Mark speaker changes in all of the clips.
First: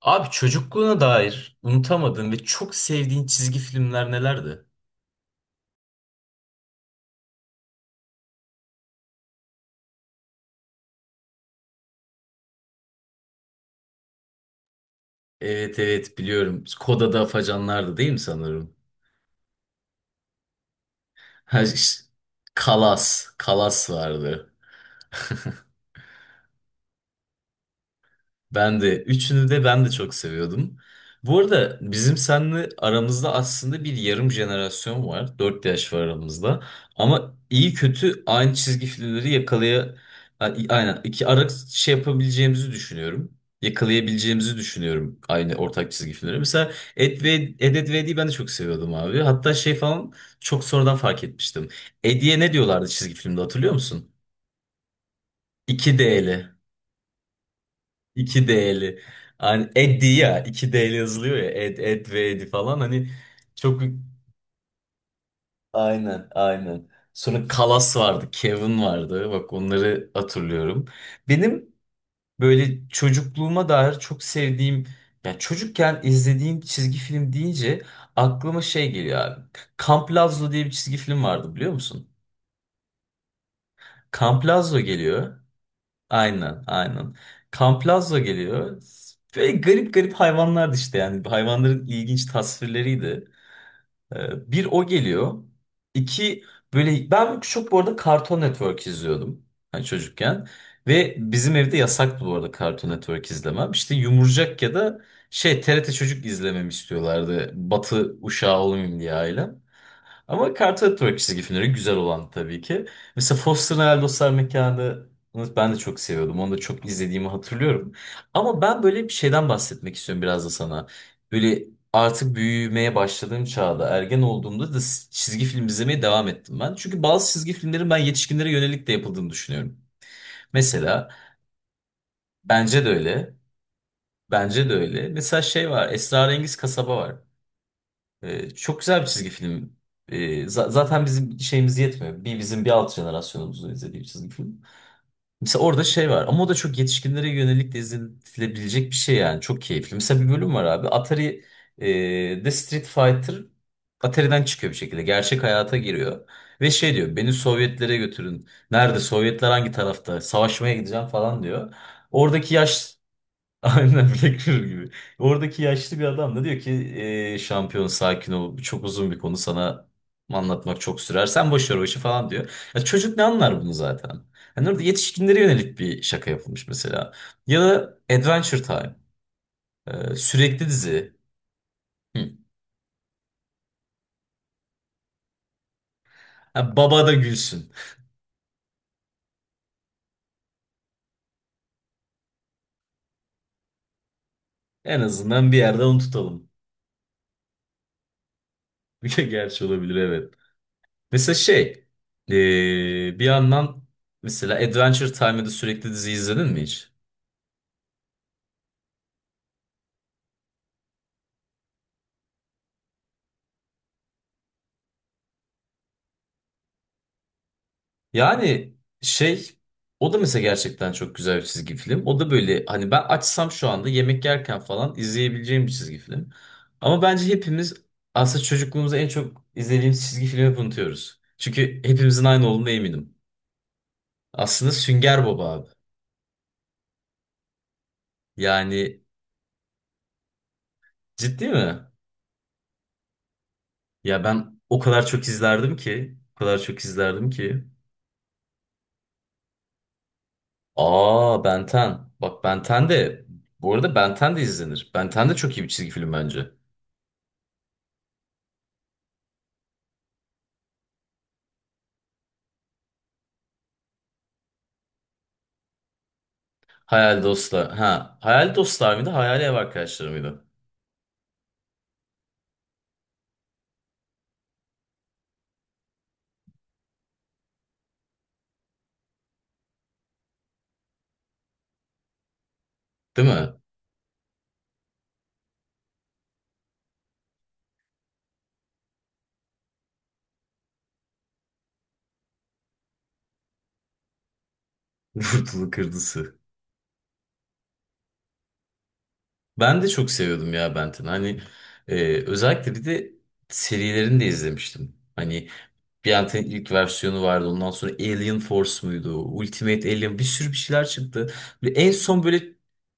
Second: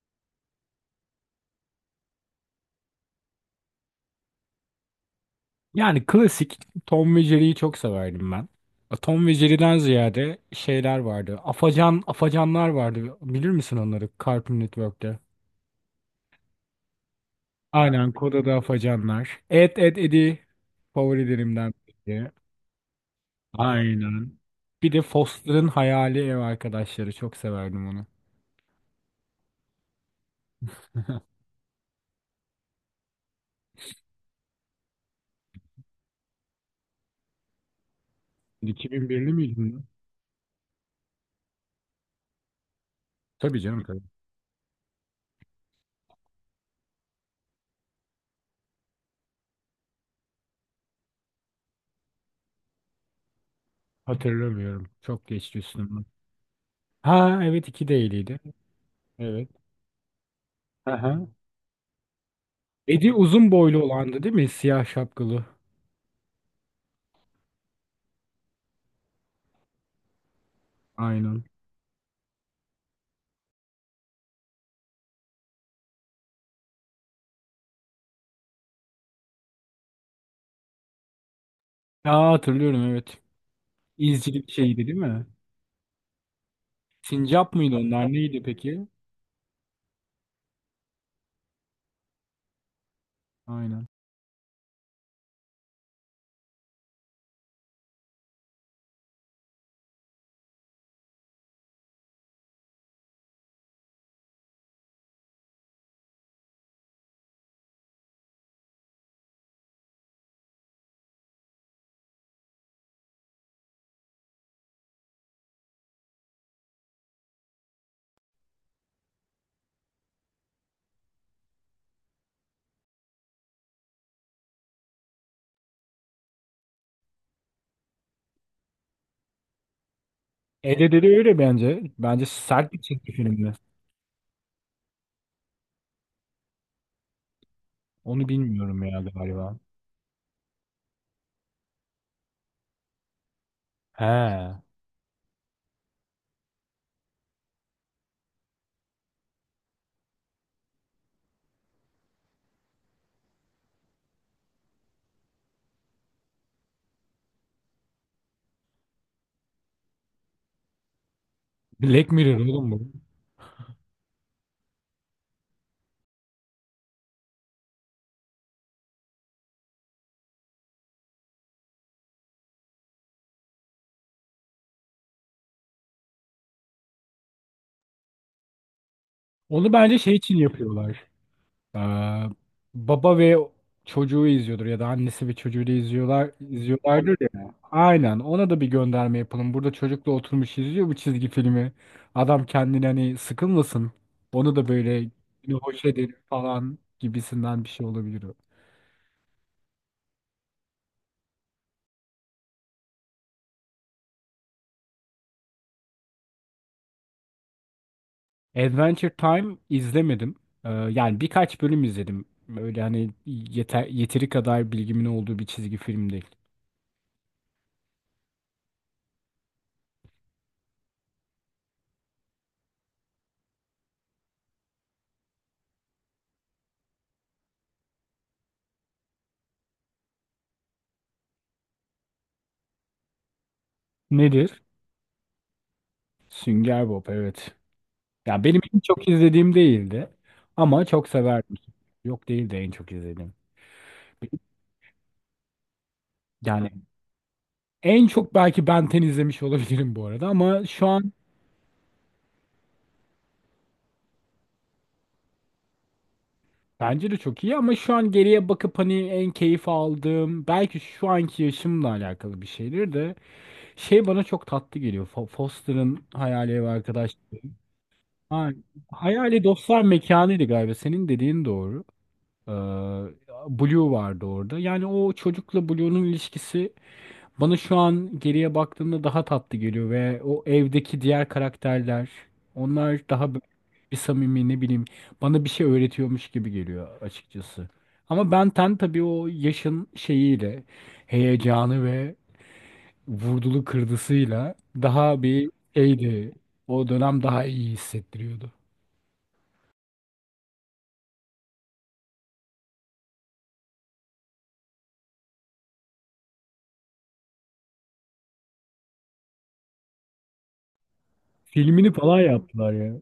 Speaker 1: Abi çocukluğuna dair unutamadığın ve çok sevdiğin çizgi filmler nelerdi?
Speaker 2: Yani klasik Tom ve Jerry'yi çok severdim ben. Tom ve Jerry'den ziyade şeyler vardı. Afacanlar vardı. Bilir misin onları? Cartoon Network'te.
Speaker 1: Evet evet biliyorum. Koda'da Afacanlar'dı
Speaker 2: Aynen
Speaker 1: değil mi
Speaker 2: Koda'da
Speaker 1: sanırım?
Speaker 2: afacanlar. Ed Ed Ed'i
Speaker 1: Ha,
Speaker 2: favorilerimden
Speaker 1: ş-
Speaker 2: biri.
Speaker 1: Kalas. Kalas
Speaker 2: Aynen.
Speaker 1: vardı.
Speaker 2: Bir de Foster'ın Hayali Ev Arkadaşları. Çok severdim onu.
Speaker 1: Ben de. Üçünü de ben de çok seviyordum. Bu arada bizim seninle aramızda aslında bir yarım jenerasyon var. 4 yaş var aramızda. Ama iyi kötü aynı çizgi filmleri
Speaker 2: 2001'li miydin lan?
Speaker 1: yakalaya... Aynen. iki ara şey yapabileceğimizi düşünüyorum.
Speaker 2: Tabii canım, tabii.
Speaker 1: Yakalayabileceğimizi düşünüyorum aynı ortak çizgi filmleri. Mesela Ed ve Ed, Ed ve Eddy'yi ben de çok seviyordum abi. Hatta şey falan çok sonradan fark etmiştim. Eddy'ye ne diyorlardı çizgi filmde hatırlıyor musun?
Speaker 2: Hatırlamıyorum. Çok geçti üstümden.
Speaker 1: 2D'li.
Speaker 2: Ha, evet, iki değiliydi.
Speaker 1: İki D'li.
Speaker 2: Evet.
Speaker 1: Hani Eddie ya. İki D'li
Speaker 2: Aha.
Speaker 1: yazılıyor ya. Ed, Ed ve Edi falan. Hani
Speaker 2: Eddie uzun boylu
Speaker 1: çok...
Speaker 2: olandı değil mi? Siyah şapkalı.
Speaker 1: Aynen, aynen. Sonra Kalas vardı. Kevin vardı. Bak onları hatırlıyorum.
Speaker 2: Aynen.
Speaker 1: Benim böyle çocukluğuma dair çok sevdiğim... Ya çocukken izlediğim çizgi film deyince aklıma şey geliyor abi. Kamp Lazlo diye bir çizgi film vardı biliyor musun?
Speaker 2: Aa, hatırlıyorum, evet.
Speaker 1: Kamp
Speaker 2: İzcilik
Speaker 1: Lazlo
Speaker 2: şeydi değil mi?
Speaker 1: geliyor. Aynen, aynen.
Speaker 2: Sincap mıydı onlar,
Speaker 1: Kamplazo
Speaker 2: neydi
Speaker 1: geliyor.
Speaker 2: peki?
Speaker 1: Böyle garip garip hayvanlardı işte yani. Hayvanların ilginç tasvirleriydi.
Speaker 2: Aynen.
Speaker 1: Bir o geliyor. İki böyle ben çok bu arada Cartoon Network izliyordum hani çocukken. Ve bizim evde yasaktı bu arada Cartoon Network izlemem. İşte Yumurcak ya da şey TRT Çocuk izlememi istiyorlardı. Batı uşağı olmayayım diye ailem. Ama Cartoon Network çizgi filmleri güzel olan tabii ki. Mesela Foster'ın Hayal Dostlar Mekanı ben de çok seviyordum. Onu da çok izlediğimi hatırlıyorum. Ama ben böyle bir şeyden bahsetmek istiyorum biraz da sana. Böyle artık büyümeye başladığım çağda, ergen olduğumda da çizgi film izlemeye devam ettim ben. Çünkü bazı çizgi filmlerin ben yetişkinlere yönelik de yapıldığını düşünüyorum. Mesela
Speaker 2: Edeleri öyle bence. Bence sert bir
Speaker 1: bence de
Speaker 2: çizgi
Speaker 1: öyle.
Speaker 2: filmdi.
Speaker 1: Bence de öyle. Mesela şey var, Esrarengiz Kasaba var.
Speaker 2: Onu bilmiyorum
Speaker 1: Çok
Speaker 2: ya
Speaker 1: güzel bir çizgi
Speaker 2: galiba.
Speaker 1: film. Zaten bizim şeyimiz yetmiyor. Bir bizim bir alt jenerasyonumuzun izlediği bir çizgi
Speaker 2: He.
Speaker 1: film. Mesela orada şey var ama o da çok yetişkinlere yönelik de izletilebilecek bir şey yani. Çok keyifli. Mesela bir bölüm var abi. Atari The Street Fighter Atari'den çıkıyor bir şekilde. Gerçek hayata giriyor. Ve şey diyor beni Sovyetlere götürün. Nerede Sovyetler hangi tarafta? Savaşmaya gideceğim falan diyor.
Speaker 2: Black Mirror
Speaker 1: Oradaki
Speaker 2: oğlum bu.
Speaker 1: yaş Aynen Black Mirror gibi. Oradaki yaşlı bir adam da diyor ki şampiyon sakin ol. Bu çok uzun bir konu sana anlatmak çok sürer. Sen boş ver o işi falan diyor. Ya çocuk ne anlar bunu zaten? Hani orada yetişkinlere yönelik bir şaka yapılmış mesela. Ya da Adventure Time.
Speaker 2: Onu bence şey için
Speaker 1: Sürekli
Speaker 2: yapıyorlar.
Speaker 1: dizi.
Speaker 2: Ee,
Speaker 1: Hı.
Speaker 2: Baba ve çocuğu izliyordur ya da annesi ve çocuğu da izliyorlar
Speaker 1: Ha, baba
Speaker 2: izliyorlardır
Speaker 1: da
Speaker 2: ya.
Speaker 1: gülsün.
Speaker 2: Aynen, ona da bir gönderme yapalım. Burada çocukla oturmuş izliyor bu çizgi filmi. Adam kendini hani sıkılmasın. Onu da böyle
Speaker 1: En azından
Speaker 2: "Yine
Speaker 1: bir
Speaker 2: hoş
Speaker 1: yerde onu
Speaker 2: edelim"
Speaker 1: tutalım.
Speaker 2: falan gibisinden bir şey olabilir o.
Speaker 1: Bir gerçi olabilir evet. Mesela şey. Bir yandan mesela Adventure Time'da sürekli dizi izledin mi hiç?
Speaker 2: Adventure Time izlemedim. Yani birkaç bölüm izledim. Böyle hani yeteri kadar bilgimin olduğu bir çizgi film değil.
Speaker 1: Yani şey o da mesela gerçekten çok güzel bir çizgi film. O da böyle hani ben açsam şu anda yemek yerken falan izleyebileceğim bir çizgi film. Ama bence hepimiz aslında çocukluğumuzda en çok izlediğimiz çizgi filmi hep unutuyoruz. Çünkü hepimizin aynı olduğuna eminim.
Speaker 2: Nedir?
Speaker 1: Aslında Sünger Bob abi.
Speaker 2: Sünger Bob, evet. Ya benim en
Speaker 1: Yani
Speaker 2: çok izlediğim değildi ama çok
Speaker 1: ciddi
Speaker 2: severdim.
Speaker 1: mi?
Speaker 2: Yok, değil de en çok izlediğim.
Speaker 1: Ya ben o kadar çok izlerdim ki, o kadar
Speaker 2: Yani
Speaker 1: çok izlerdim ki.
Speaker 2: en çok belki Ben ten izlemiş olabilirim bu arada ama şu an
Speaker 1: Aa Ben 10. Bak Ben 10 de bu arada Ben 10 de izlenir. Ben 10 de çok iyi bir çizgi film bence.
Speaker 2: bence de çok iyi ama şu an geriye bakıp hani en keyif aldığım, belki şu anki yaşımla alakalı bir şeydir de, şey bana çok tatlı geliyor. Foster'ın Hayali Ev
Speaker 1: Hayal
Speaker 2: Arkadaşlığı.
Speaker 1: dostlar. Ha,
Speaker 2: Ha,
Speaker 1: hayal dostlar mıydı?
Speaker 2: Hayali
Speaker 1: Hayali ev
Speaker 2: Dostlar
Speaker 1: arkadaşları
Speaker 2: Mekanı'ydı
Speaker 1: mıydı?
Speaker 2: galiba. Senin dediğin doğru. Ee, Blue vardı orada. Yani o çocukla Blue'nun ilişkisi bana şu an geriye baktığımda daha tatlı geliyor, ve o evdeki diğer karakterler, onlar daha
Speaker 1: Değil
Speaker 2: böyle
Speaker 1: mi?
Speaker 2: bir samimi, ne bileyim, bana bir şey öğretiyormuş gibi geliyor açıkçası. Ama Ben 10 tabii o yaşın şeyiyle, heyecanı ve vurdulu kırdısıyla daha bir
Speaker 1: Vurdulu
Speaker 2: şeydi.
Speaker 1: kırdısı.
Speaker 2: O dönem daha iyi hissettiriyordu.
Speaker 1: Ben de çok seviyordum ya Benten'i. Hani özellikle bir de serilerini de izlemiştim. Hani Benten'in ilk versiyonu vardı. Ondan sonra Alien Force muydu? Ultimate Alien bir sürü bir şeyler çıktı. Ve
Speaker 2: Filmini
Speaker 1: en
Speaker 2: falan
Speaker 1: son böyle
Speaker 2: yaptılar ya.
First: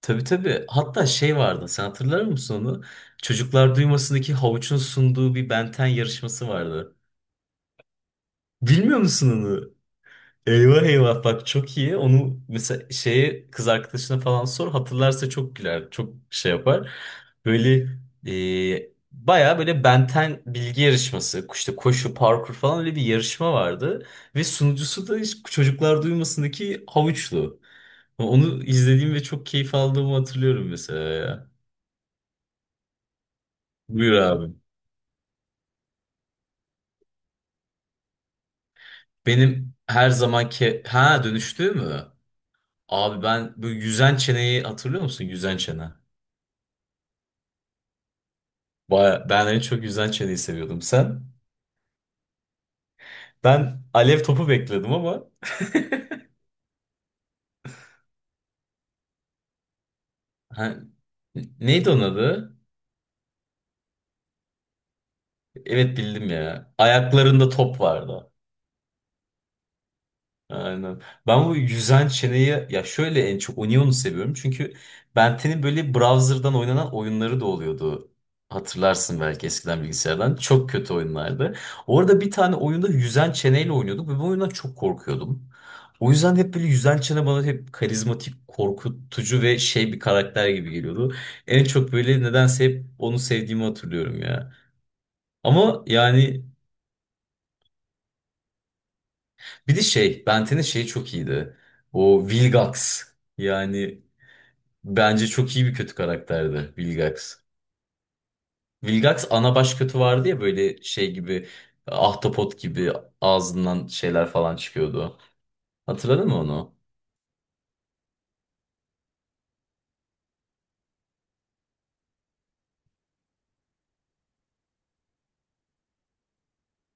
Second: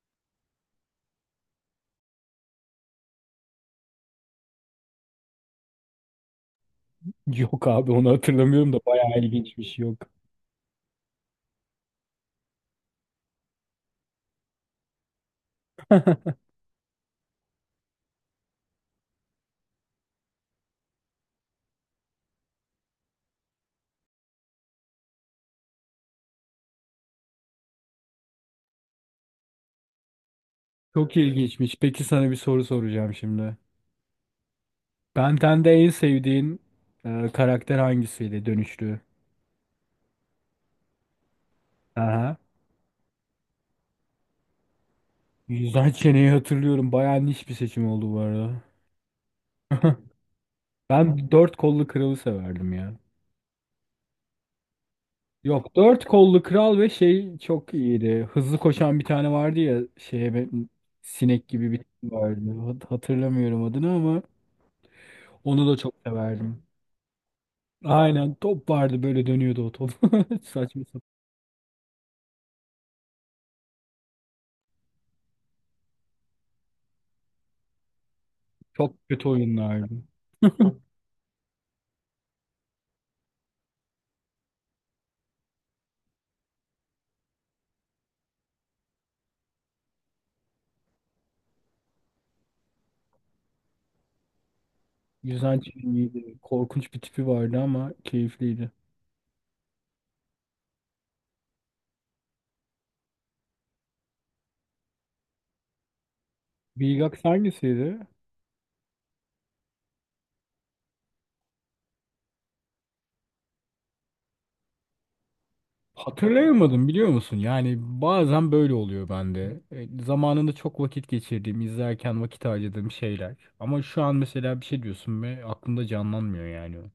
Speaker 1: tabii tabii hatta şey vardı. Sen hatırlar mısın onu? Çocuklar Duymasındaki havuçun sunduğu bir Benten yarışması vardı.
Speaker 2: Yok abi, onu hatırlamıyorum da
Speaker 1: Bilmiyor
Speaker 2: bayağı
Speaker 1: musun onu?
Speaker 2: ilginçmiş, yok.
Speaker 1: Eyvah eyvah bak çok iyi. Onu mesela şeye kız arkadaşına falan sor hatırlarsa çok güler. Çok şey yapar. Böyle baya böyle benten bilgi yarışması işte koşu parkur falan öyle bir yarışma vardı. Ve sunucusu da hiç çocuklar duymasındaki havuçlu. Onu izlediğim ve çok keyif aldığımı hatırlıyorum mesela
Speaker 2: Çok
Speaker 1: ya.
Speaker 2: ilginçmiş. Peki sana bir soru soracağım şimdi.
Speaker 1: Buyur abi.
Speaker 2: Ben Ten'de en sevdiğin karakter hangisiydi, dönüştü?
Speaker 1: Benim her zamanki ha dönüştüğü mü?
Speaker 2: Aha.
Speaker 1: Abi ben böyle yüzen çeneyi hatırlıyor musun? Yüzen çene.
Speaker 2: Yüzden çeneyi hatırlıyorum. Bayağı niş bir seçim oldu bu arada.
Speaker 1: Baya, ben en çok yüzden çeneyi seviyordum. Sen?
Speaker 2: Ben dört kollu kralı severdim ya.
Speaker 1: Ben alev topu bekledim ama
Speaker 2: Yok, dört kollu kral ve şey çok iyiydi. Hızlı koşan bir tane vardı ya, şeye
Speaker 1: ha,
Speaker 2: sinek gibi bir tip
Speaker 1: neydi onun adı?
Speaker 2: vardı. Hatırlamıyorum adını ama onu da çok
Speaker 1: Evet bildim
Speaker 2: severdim.
Speaker 1: ya. Ayaklarında top vardı.
Speaker 2: Aynen, top vardı, böyle dönüyordu o top. Saçma
Speaker 1: Aynen.
Speaker 2: sapan.
Speaker 1: Ben bu yüzen çeneyi ya şöyle en çok Onion'u seviyorum. Çünkü Benten'in böyle browser'dan oynanan oyunları da oluyordu.
Speaker 2: Çok
Speaker 1: Hatırlarsın
Speaker 2: kötü
Speaker 1: belki eskiden
Speaker 2: oyunlardı.
Speaker 1: bilgisayardan. Çok kötü oyunlardı. Orada bir tane oyunda yüzen çeneyle oynuyorduk ve bu oyundan çok korkuyordum. O yüzden hep böyle yüzen çene bana hep karizmatik, korkutucu ve şey bir karakter gibi geliyordu. En çok böyle nedense hep onu sevdiğimi hatırlıyorum ya.
Speaker 2: Güzel
Speaker 1: Ama
Speaker 2: çizgiydi.
Speaker 1: yani
Speaker 2: Korkunç bir tipi vardı ama keyifliydi.
Speaker 1: bir de şey, Benten'in şeyi çok iyiydi. O Vilgax. Yani bence çok iyi bir kötü karakterdi
Speaker 2: Vilgax
Speaker 1: Vilgax.
Speaker 2: hangisiydi?
Speaker 1: Vilgax ana baş kötü vardı ya böyle şey gibi ahtapot gibi ağzından şeyler falan çıkıyordu. Hatırladın mı onu?
Speaker 2: Hatırlayamadım, biliyor musun? Yani bazen böyle oluyor bende. Zamanında çok vakit geçirdiğim, izlerken vakit harcadığım şeyler. Ama şu an mesela bir şey diyorsun ve aklımda canlanmıyor yani o.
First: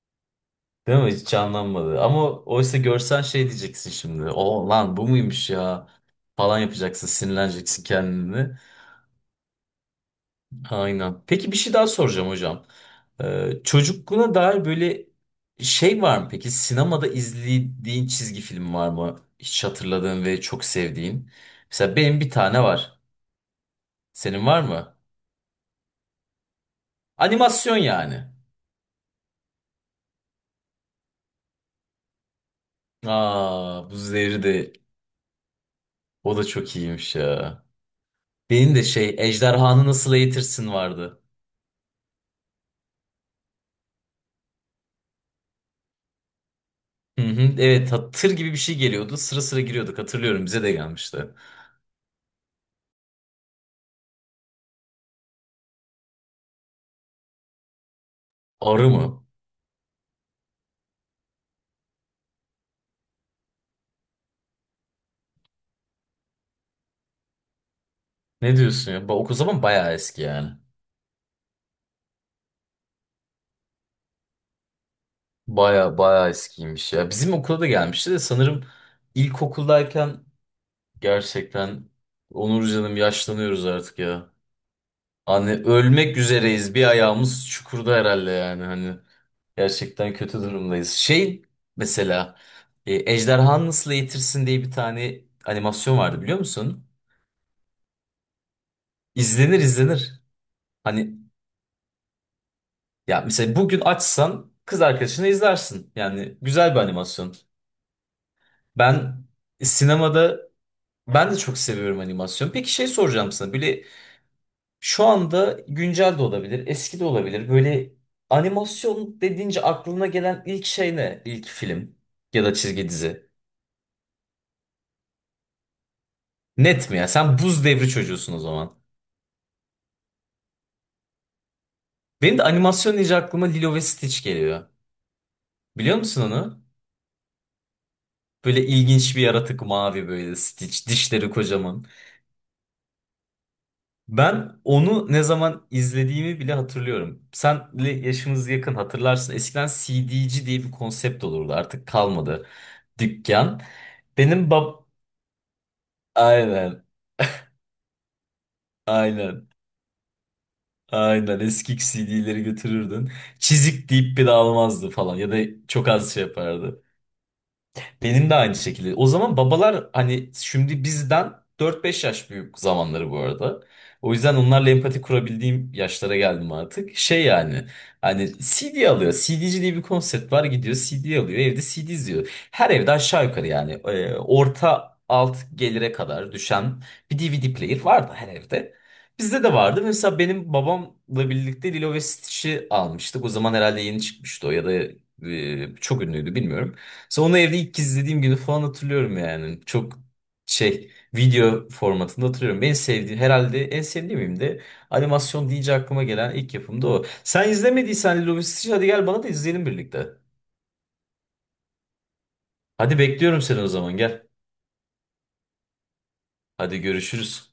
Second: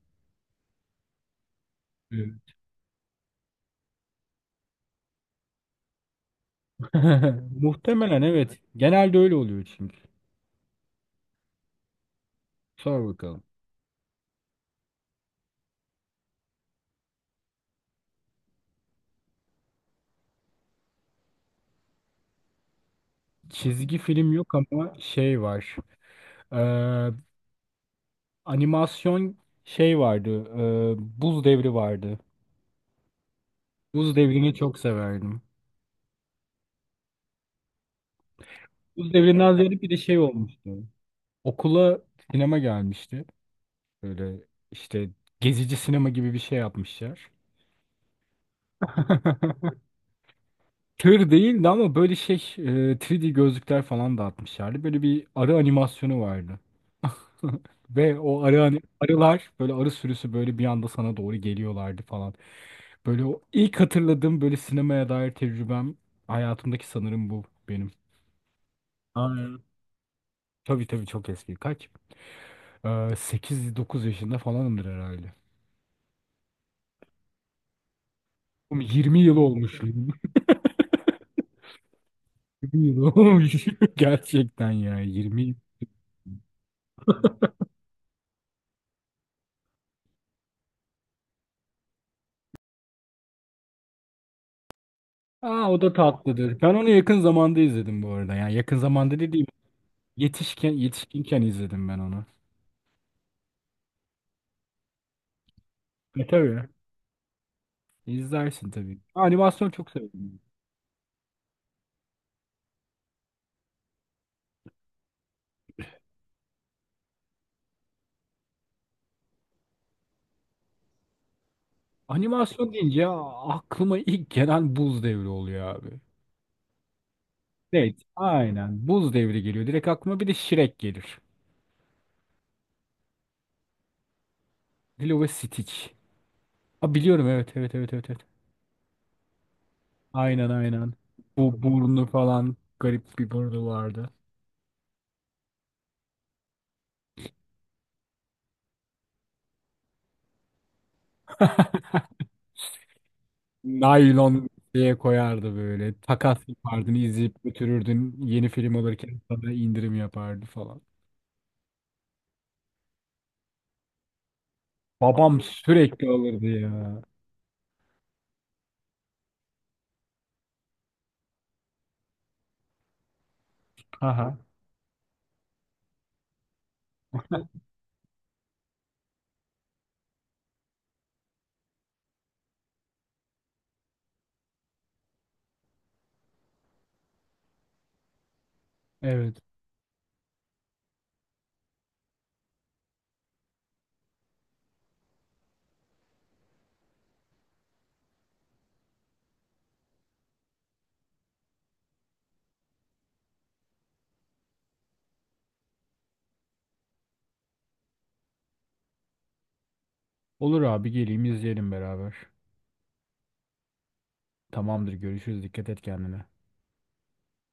Speaker 1: Değil mi? Hiç canlanmadı. Ama
Speaker 2: Evet.
Speaker 1: oysa görsen şey diyeceksin şimdi. O lan bu muymuş ya? Falan yapacaksın, sinirleneceksin
Speaker 2: Muhtemelen
Speaker 1: kendini.
Speaker 2: evet. Genelde öyle oluyor çünkü.
Speaker 1: Aynen. Peki bir şey daha soracağım hocam.
Speaker 2: Sor bakalım.
Speaker 1: Çocukluğuna dair böyle şey var mı peki? Sinemada izlediğin çizgi film var mı? Hiç hatırladığın ve çok sevdiğin. Mesela benim bir tane var.
Speaker 2: Çizgi film
Speaker 1: Senin
Speaker 2: yok
Speaker 1: var
Speaker 2: ama
Speaker 1: mı?
Speaker 2: şey var. Ee,
Speaker 1: Animasyon yani.
Speaker 2: Animasyon, şey vardı. ee, Buz Devri vardı.
Speaker 1: Aa, bu
Speaker 2: Buz
Speaker 1: zevri de
Speaker 2: Devri'ni çok severdim.
Speaker 1: o da çok iyiymiş ya. Benim de
Speaker 2: Buz
Speaker 1: şey
Speaker 2: Devri'nden ziyade
Speaker 1: Ejderhanı
Speaker 2: bir de
Speaker 1: Nasıl
Speaker 2: şey olmuştu.
Speaker 1: Eğitirsin vardı.
Speaker 2: Okula sinema gelmişti. Böyle işte gezici sinema gibi bir şey
Speaker 1: Hı
Speaker 2: yapmışlar.
Speaker 1: hı, evet tır gibi bir şey geliyordu. Sıra sıra giriyorduk hatırlıyorum bize de gelmişti.
Speaker 2: Tır değildi ama böyle şey, 3D gözlükler falan dağıtmışlardı. Böyle bir arı animasyonu vardı. Ve o arı
Speaker 1: Arı mı?
Speaker 2: arılar, böyle arı sürüsü böyle bir anda sana doğru geliyorlardı falan. Böyle o ilk hatırladığım böyle sinemaya dair tecrübem hayatımdaki sanırım bu benim.
Speaker 1: Ne diyorsun ya?
Speaker 2: Aa,
Speaker 1: O
Speaker 2: evet.
Speaker 1: zaman bayağı eski yani.
Speaker 2: Tabii, tabii, çok eski. Kaç? Ee, 8-9 yaşında falanımdır herhalde.
Speaker 1: Baya baya eskiymiş ya. Bizim okula da gelmişti de sanırım
Speaker 2: Oğlum, 20 yıl olmuş.
Speaker 1: ilkokuldayken gerçekten Onur
Speaker 2: 20
Speaker 1: canım
Speaker 2: yıl olmuş.
Speaker 1: yaşlanıyoruz artık ya.
Speaker 2: Gerçekten ya, 20
Speaker 1: Hani
Speaker 2: yıl.
Speaker 1: ölmek üzereyiz. Bir ayağımız çukurda herhalde yani hani. Gerçekten kötü durumdayız. Şey mesela Ejderhanı Nasıl Eğitirsin diye bir tane
Speaker 2: Aa, o da
Speaker 1: animasyon vardı biliyor
Speaker 2: tatlıdır. Ben
Speaker 1: musun?
Speaker 2: onu yakın zamanda izledim bu arada. Yani yakın zamanda dediğim,
Speaker 1: İzlenir izlenir.
Speaker 2: yetişken
Speaker 1: Hani
Speaker 2: yetişkinken izledim ben onu.
Speaker 1: ya mesela bugün açsan kız arkadaşına izlersin.
Speaker 2: E
Speaker 1: Yani
Speaker 2: tabii.
Speaker 1: güzel bir animasyon.
Speaker 2: İzlersin tabii.
Speaker 1: Ben
Speaker 2: Animasyon çok severim.
Speaker 1: sinemada ben de çok seviyorum animasyon. Peki şey soracağım sana. Böyle şu anda güncel de olabilir, eski de olabilir. Böyle animasyon dediğince aklına gelen ilk şey ne? İlk film ya da
Speaker 2: Animasyon
Speaker 1: çizgi
Speaker 2: deyince
Speaker 1: dizi.
Speaker 2: aklıma ilk gelen Buz Devri oluyor abi.
Speaker 1: Net mi ya? Sen buz devri
Speaker 2: Evet,
Speaker 1: çocuğusun o zaman.
Speaker 2: aynen. Buz Devri geliyor. Direkt aklıma bir de Shrek gelir.
Speaker 1: Benim de animasyon deyince aklıma Lilo ve Stitch geliyor.
Speaker 2: Lilo ve Stitch.
Speaker 1: Biliyor musun onu?
Speaker 2: Ha, biliyorum, evet, evet, evet, evet, evet.
Speaker 1: Böyle ilginç bir yaratık mavi böyle
Speaker 2: Aynen,
Speaker 1: Stitch.
Speaker 2: aynen.
Speaker 1: Dişleri
Speaker 2: Bu
Speaker 1: kocaman.
Speaker 2: burnu falan, garip bir burnu vardı.
Speaker 1: Ben onu ne zaman izlediğimi bile hatırlıyorum. Senle yaşımız yakın hatırlarsın. Eskiden CD'ci diye bir konsept olurdu. Artık kalmadı. Dükkan.
Speaker 2: Naylon
Speaker 1: Benim bab...
Speaker 2: diye koyardı böyle. Takas
Speaker 1: Aynen.
Speaker 2: yapardın, izleyip götürürdün. Yeni film alırken
Speaker 1: Aynen.
Speaker 2: sana indirim yapardı falan.
Speaker 1: Aynen. Eski C D'leri götürürdün. Çizik deyip bir de almazdı falan. Ya da
Speaker 2: Babam
Speaker 1: çok
Speaker 2: sürekli
Speaker 1: az şey
Speaker 2: alırdı
Speaker 1: yapardı.
Speaker 2: ya.
Speaker 1: Benim de aynı şekilde. O zaman babalar hani şimdi bizden 4 5 yaş büyük zamanları bu arada. O yüzden
Speaker 2: Aha,
Speaker 1: onlarla empati kurabildiğim yaşlara geldim artık. Şey yani hani CD alıyor. CD'ci diye bir konsept var gidiyor CD alıyor. Evde CD izliyor. Her evde aşağı yukarı yani orta alt gelire kadar düşen bir DVD player vardı her evde.
Speaker 2: evet.
Speaker 1: Bizde de vardı. Mesela benim babamla birlikte Lilo ve Stitch'i almıştık. O zaman herhalde yeni çıkmıştı o ya da çok ünlüydü bilmiyorum. Sonra evde ilk kez izlediğim günü falan hatırlıyorum yani. Çok şey video formatında hatırlıyorum. En sevdiğim herhalde en sevdiğim de animasyon deyince aklıma gelen ilk yapım da o. Sen izlemediysen Lilo ve Stitch hadi gel bana da izleyelim birlikte.
Speaker 2: Olur abi, geleyim, izleyelim beraber.
Speaker 1: Hadi bekliyorum seni o zaman gel.
Speaker 2: Tamamdır, görüşürüz. Dikkat et kendine.
Speaker 1: Hadi görüşürüz.